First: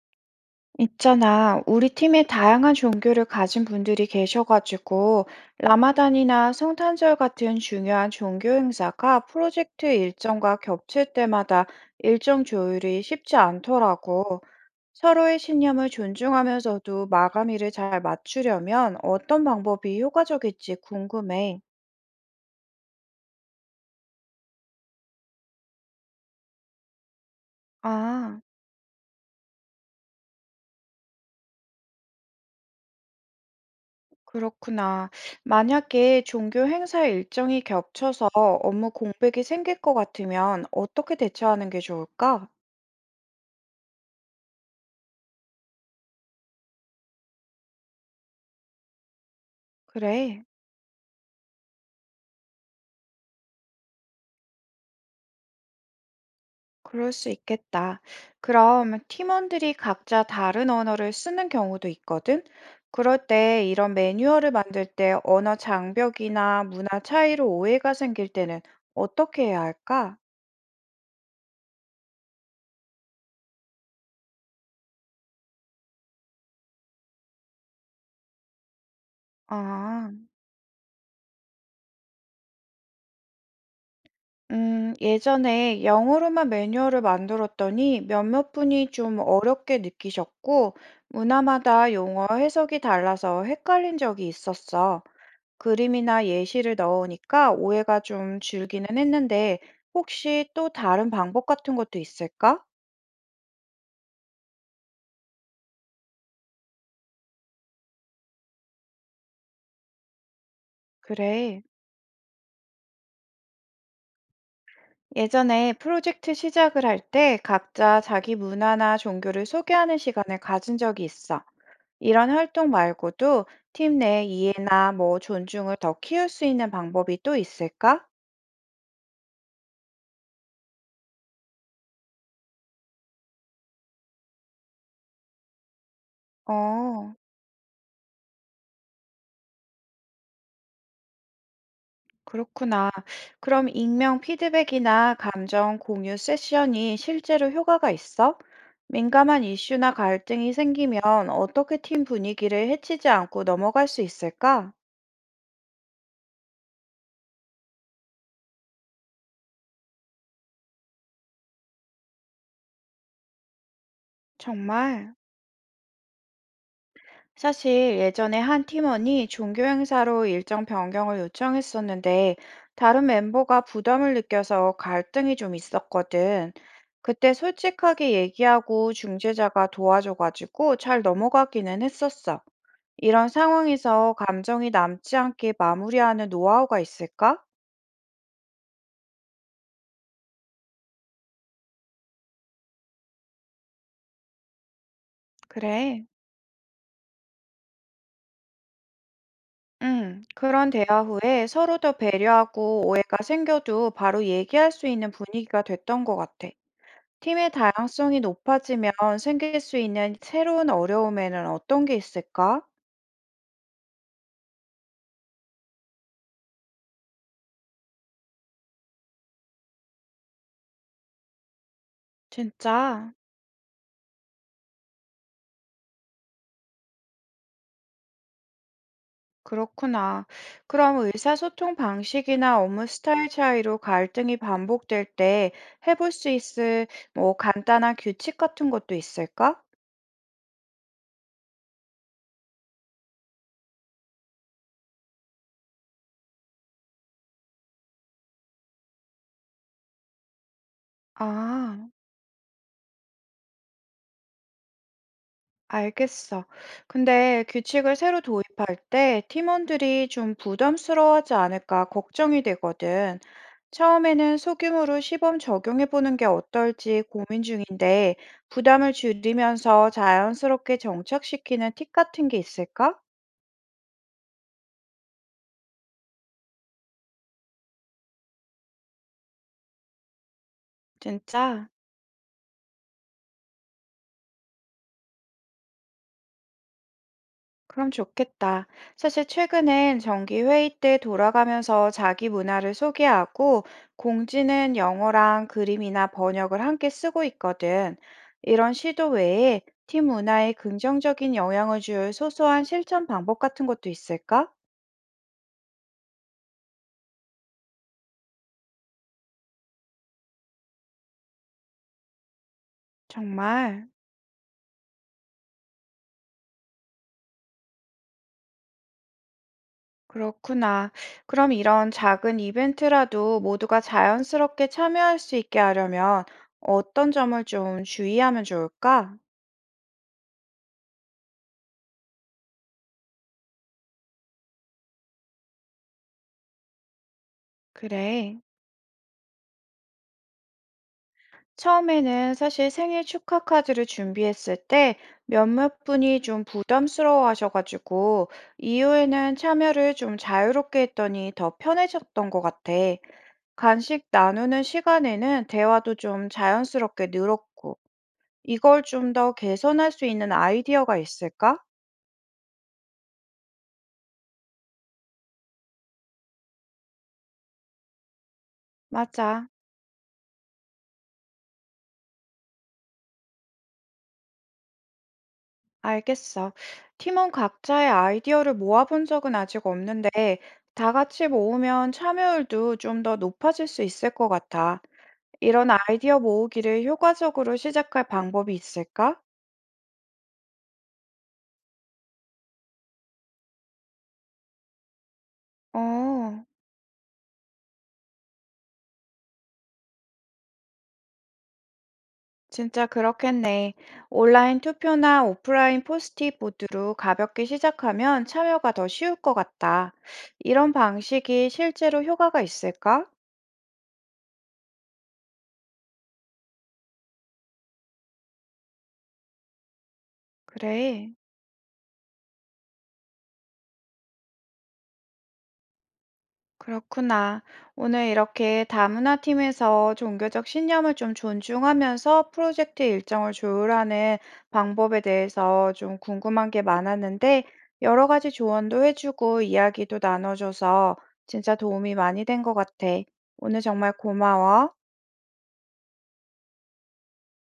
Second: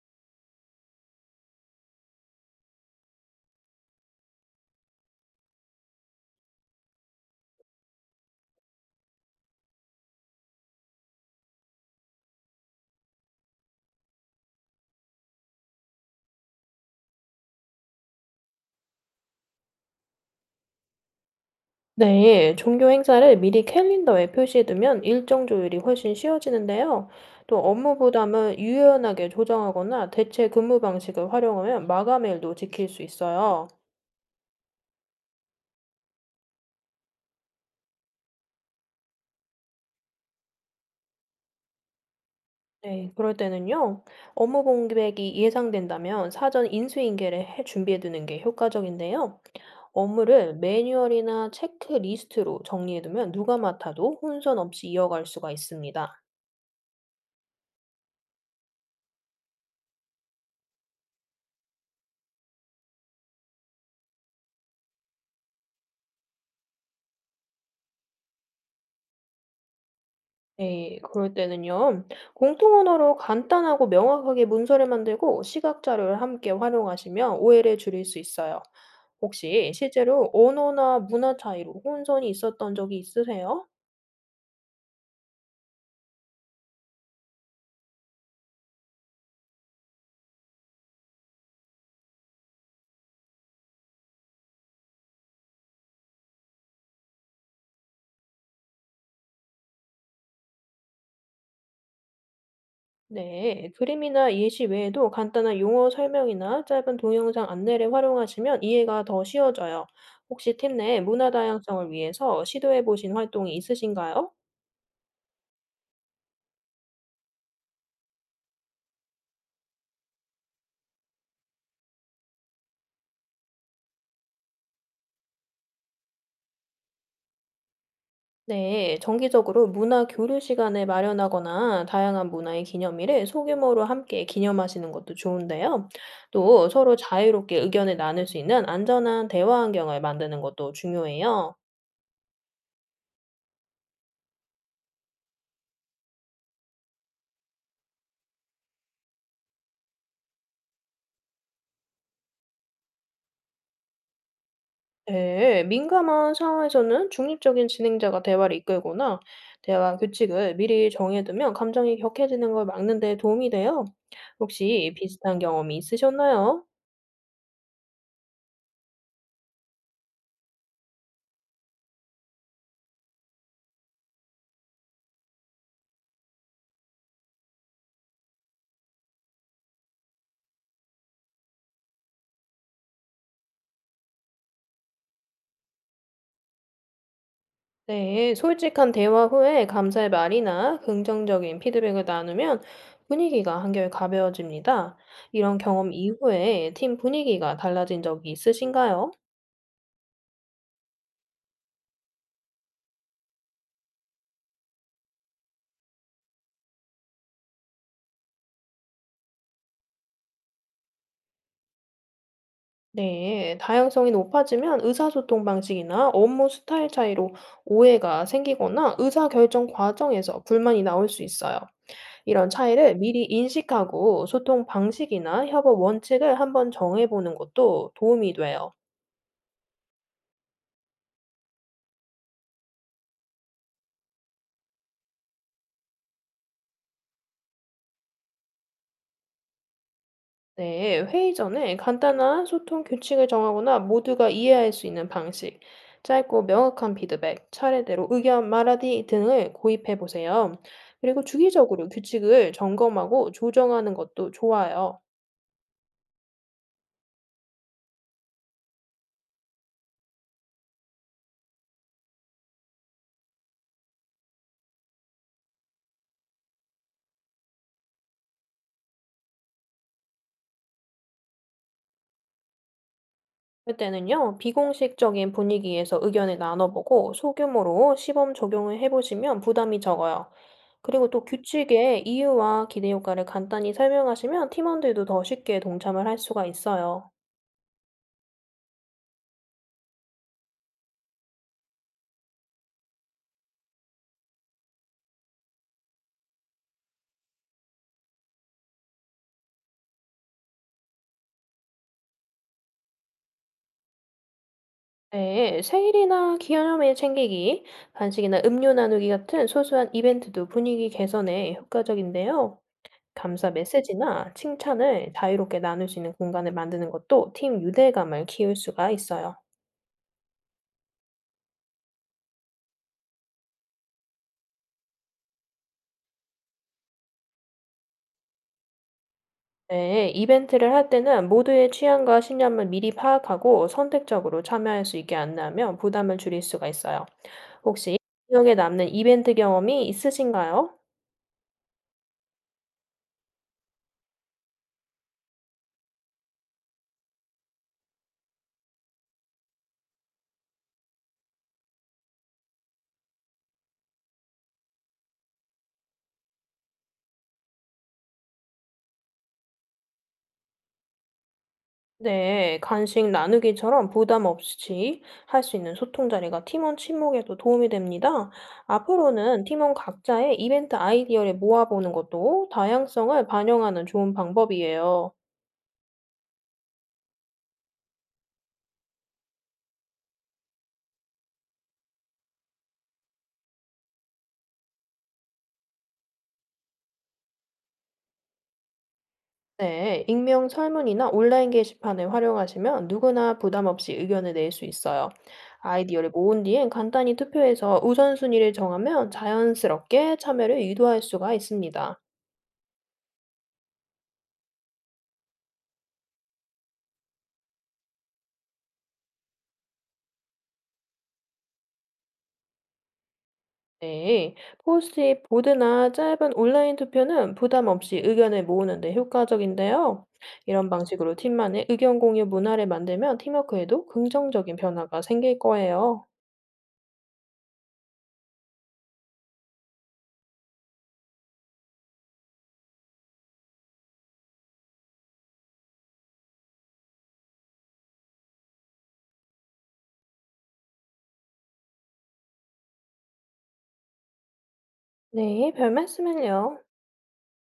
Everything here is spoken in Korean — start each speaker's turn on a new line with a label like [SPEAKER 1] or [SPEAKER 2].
[SPEAKER 1] 있잖아, 우리 팀에 다양한 종교를 가진 분들이 계셔가지고, 라마단이나 성탄절 같은 중요한 종교 행사가 프로젝트 일정과 겹칠 때마다 일정 조율이 쉽지 않더라고. 서로의 신념을 존중하면서도 마감일을 잘 맞추려면 어떤 방법이 효과적일지 궁금해.
[SPEAKER 2] 네, 종교 행사를 미리 캘린더에 표시해두면 일정 조율이 훨씬 쉬워지는데요. 또 업무
[SPEAKER 1] 아,
[SPEAKER 2] 부담을 유연하게 조정하거나 대체 근무 방식을 활용하면 마감일도 지킬 수 있어요.
[SPEAKER 1] 그렇구나. 만약에 종교 행사 일정이 겹쳐서 업무 공백이 생길 것 같으면 어떻게 대처하는 게 좋을까?
[SPEAKER 2] 네, 그럴 때는요, 업무 공백이 예상된다면 사전 인수인계를 해 준비해두는 게 효과적인데요.
[SPEAKER 1] 그래,
[SPEAKER 2] 업무를 매뉴얼이나 체크리스트로 정리해두면 누가 맡아도 혼선 없이 이어갈 수가 있습니다.
[SPEAKER 1] 그럴 수 있겠다. 그럼 팀원들이 각자 다른 언어를 쓰는 경우도 있거든? 그럴 때 이런 매뉴얼을 만들 때 언어 장벽이나 문화 차이로 오해가 생길 때는 어떻게 해야 할까?
[SPEAKER 2] 네, 그럴 때는요. 공통 언어로 간단하고 명확하게 문서를 만들고 시각 자료를 함께 활용하시면 오해를 줄일 수 있어요. 혹시
[SPEAKER 1] 아,
[SPEAKER 2] 실제로 언어나 문화 차이로 혼선이 있었던 적이 있으세요?
[SPEAKER 1] 예전에 영어로만 매뉴얼을 만들었더니 몇몇 분이 좀 어렵게 느끼셨고, 문화마다 용어 해석이 달라서 헷갈린 적이 있었어. 그림이나 예시를 넣으니까 오해가 좀 줄기는 했는데 혹시 또 다른 방법 같은 것도 있을까?
[SPEAKER 2] 네, 그림이나 예시 외에도 간단한 용어 설명이나 짧은 동영상 안내를 활용하시면 이해가 더 쉬워져요. 혹시 팀 내 문화
[SPEAKER 1] 그래.
[SPEAKER 2] 다양성을 위해서 시도해 보신 활동이 있으신가요?
[SPEAKER 1] 예전에 프로젝트 시작을 할 때 각자 자기 문화나 종교를 소개하는 시간을 가진 적이 있어. 이런 활동 말고도 팀 내 이해나 뭐 존중을 더 키울 수 있는 방법이 또 있을까?
[SPEAKER 2] 네, 정기적으로 문화 교류 시간을 마련하거나 다양한 문화의 기념일을 소규모로 함께 기념하시는 것도 좋은데요. 또 서로
[SPEAKER 1] 어.
[SPEAKER 2] 자유롭게 의견을 나눌 수 있는 안전한 대화 환경을 만드는 것도 중요해요.
[SPEAKER 1] 그렇구나. 그럼 익명 피드백이나 감정 공유 세션이 실제로 효과가 있어? 민감한 이슈나 갈등이 생기면 어떻게 팀 분위기를 해치지 않고 넘어갈 수 있을까?
[SPEAKER 2] 네, 민감한 상황에서는 중립적인 진행자가 대화를 이끌거나 대화 규칙을 미리 정해두면 감정이 격해지는 걸 막는 데 도움이 돼요. 혹시
[SPEAKER 1] 정말.
[SPEAKER 2] 비슷한 경험이 있으셨나요?
[SPEAKER 1] 사실 예전에 한 팀원이 종교 행사로 일정 변경을 요청했었는데 다른 멤버가 부담을 느껴서 갈등이 좀 있었거든. 그때 솔직하게 얘기하고 중재자가 도와줘가지고 잘 넘어가기는 했었어. 이런 상황에서 감정이 남지 않게 마무리하는 노하우가 있을까?
[SPEAKER 2] 네, 솔직한 대화 후에 감사의 말이나 긍정적인 피드백을 나누면 분위기가 한결 가벼워집니다. 이런 경험
[SPEAKER 1] 그래.
[SPEAKER 2] 이후에 팀 분위기가 달라진 적이 있으신가요?
[SPEAKER 1] 그런 대화 후에 서로 더 배려하고 오해가 생겨도 바로 얘기할 수 있는 분위기가 됐던 것 같아. 팀의 다양성이 높아지면 생길 수 있는 새로운 어려움에는 어떤 게 있을까?
[SPEAKER 2] 네, 다양성이 높아지면 의사소통 방식이나 업무 스타일 차이로 오해가 생기거나 의사결정 과정에서 불만이 나올 수 있어요. 이런 차이를
[SPEAKER 1] 진짜
[SPEAKER 2] 미리 인식하고 소통 방식이나 협업 원칙을 한번 정해보는 것도 도움이 돼요.
[SPEAKER 1] 그렇구나. 그럼 의사소통 방식이나 업무 스타일 차이로 갈등이 반복될 때 해볼 수 있을 뭐 간단한 규칙 같은 것도 있을까?
[SPEAKER 2] 네, 회의 전에 간단한 소통 규칙을 정하거나 모두가 이해할 수 있는 방식, 짧고 명확한 피드백, 차례대로 의견 말하기 등을 고입해 보세요. 그리고 주기적으로
[SPEAKER 1] 아,
[SPEAKER 2] 규칙을 점검하고 조정하는 것도 좋아요.
[SPEAKER 1] 알겠어. 근데 규칙을 새로 도입할 때 팀원들이 좀 부담스러워하지 않을까 걱정이 되거든. 처음에는 소규모로 시범 적용해 보는 게 어떨지 고민 중인데, 부담을 줄이면서 자연스럽게 정착시키는 팁 같은 게 있을까?
[SPEAKER 2] 그때는요, 비공식적인 분위기에서 의견을 나눠보고 소규모로 시범 적용을 해보시면 부담이 적어요. 그리고 또
[SPEAKER 1] 진짜?
[SPEAKER 2] 규칙의 이유와 기대 효과를 간단히 설명하시면 팀원들도 더 쉽게 동참을 할 수가 있어요.
[SPEAKER 1] 그럼 좋겠다. 사실 최근엔 정기 회의 때 돌아가면서 자기 문화를 소개하고 공지는 영어랑 그림이나 번역을 함께 쓰고 있거든. 이런 시도 외에 팀 문화에 긍정적인 영향을 줄 소소한 실천 방법 같은 것도 있을까?
[SPEAKER 2] 네, 생일이나 기념일 챙기기, 간식이나 음료 나누기 같은 소소한 이벤트도 분위기 개선에 효과적인데요. 감사
[SPEAKER 1] 정말
[SPEAKER 2] 메시지나 칭찬을 자유롭게 나눌 수 있는 공간을 만드는 것도 팀 유대감을 키울 수가 있어요.
[SPEAKER 1] 그렇구나. 그럼 이런 작은 이벤트라도 모두가 자연스럽게 참여할 수 있게 하려면 어떤 점을 좀 주의하면 좋을까?
[SPEAKER 2] 네, 이벤트를 할 때는 모두의 취향과 신념을 미리 파악하고 선택적으로 참여할 수 있게 안내하면 부담을 줄일 수가 있어요. 혹시
[SPEAKER 1] 그래.
[SPEAKER 2] 기억에 남는 이벤트 경험이 있으신가요?
[SPEAKER 1] 처음에는 사실 생일 축하 카드를 준비했을 때 몇몇 분이 좀 부담스러워 하셔가지고, 이후에는 참여를 좀 자유롭게 했더니 더 편해졌던 것 같아. 간식 나누는 시간에는 대화도 좀 자연스럽게 늘었고, 이걸 좀 더 개선할 수 있는 아이디어가 있을까?
[SPEAKER 2] 네, 간식 나누기처럼 부담 없이 할 수 있는 소통 자리가 팀원 친목에도 도움이 됩니다. 앞으로는
[SPEAKER 1] 맞아.
[SPEAKER 2] 팀원 각자의 이벤트 아이디어를 모아보는 것도 다양성을 반영하는 좋은 방법이에요.
[SPEAKER 1] 알겠어. 팀원 각자의 아이디어를 모아본 적은 아직 없는데, 다 같이 모으면 참여율도 좀 더 높아질 수 있을 것 같아. 이런 아이디어 모으기를 효과적으로 시작할 방법이 있을까?
[SPEAKER 2] 네, 익명 설문이나 온라인 게시판을 활용하시면 누구나 부담 없이 의견을 낼 수 있어요. 아이디어를 모은
[SPEAKER 1] 어,
[SPEAKER 2] 뒤엔 간단히 투표해서 우선순위를 정하면 자연스럽게 참여를 유도할 수가 있습니다.
[SPEAKER 1] 진짜 그렇겠네. 온라인 투표나 오프라인 포스트잇 모드로 가볍게 시작하면 참여가 더 쉬울 것 같다. 이런 방식이 실제로 효과가 있을까?
[SPEAKER 2] 네, 포스트잇 보드나 짧은 온라인 투표는 부담 없이 의견을 모으는 데 효과적인데요. 이런
[SPEAKER 1] 그래.
[SPEAKER 2] 방식으로 팀만의 의견 공유 문화를 만들면 팀워크에도 긍정적인 변화가 생길 거예요.
[SPEAKER 1] 그렇구나. 오늘 이렇게 다문화 팀에서 종교적 신념을 좀 존중하면서 프로젝트 일정을 조율하는 방법에 대해서 좀 궁금한 게 많았는데, 여러 가지 조언도 해주고 이야기도 나눠줘서 진짜 도움이 많이 된 것 같아. 오늘 정말 고마워.
[SPEAKER 2] 네, 별 말씀을요.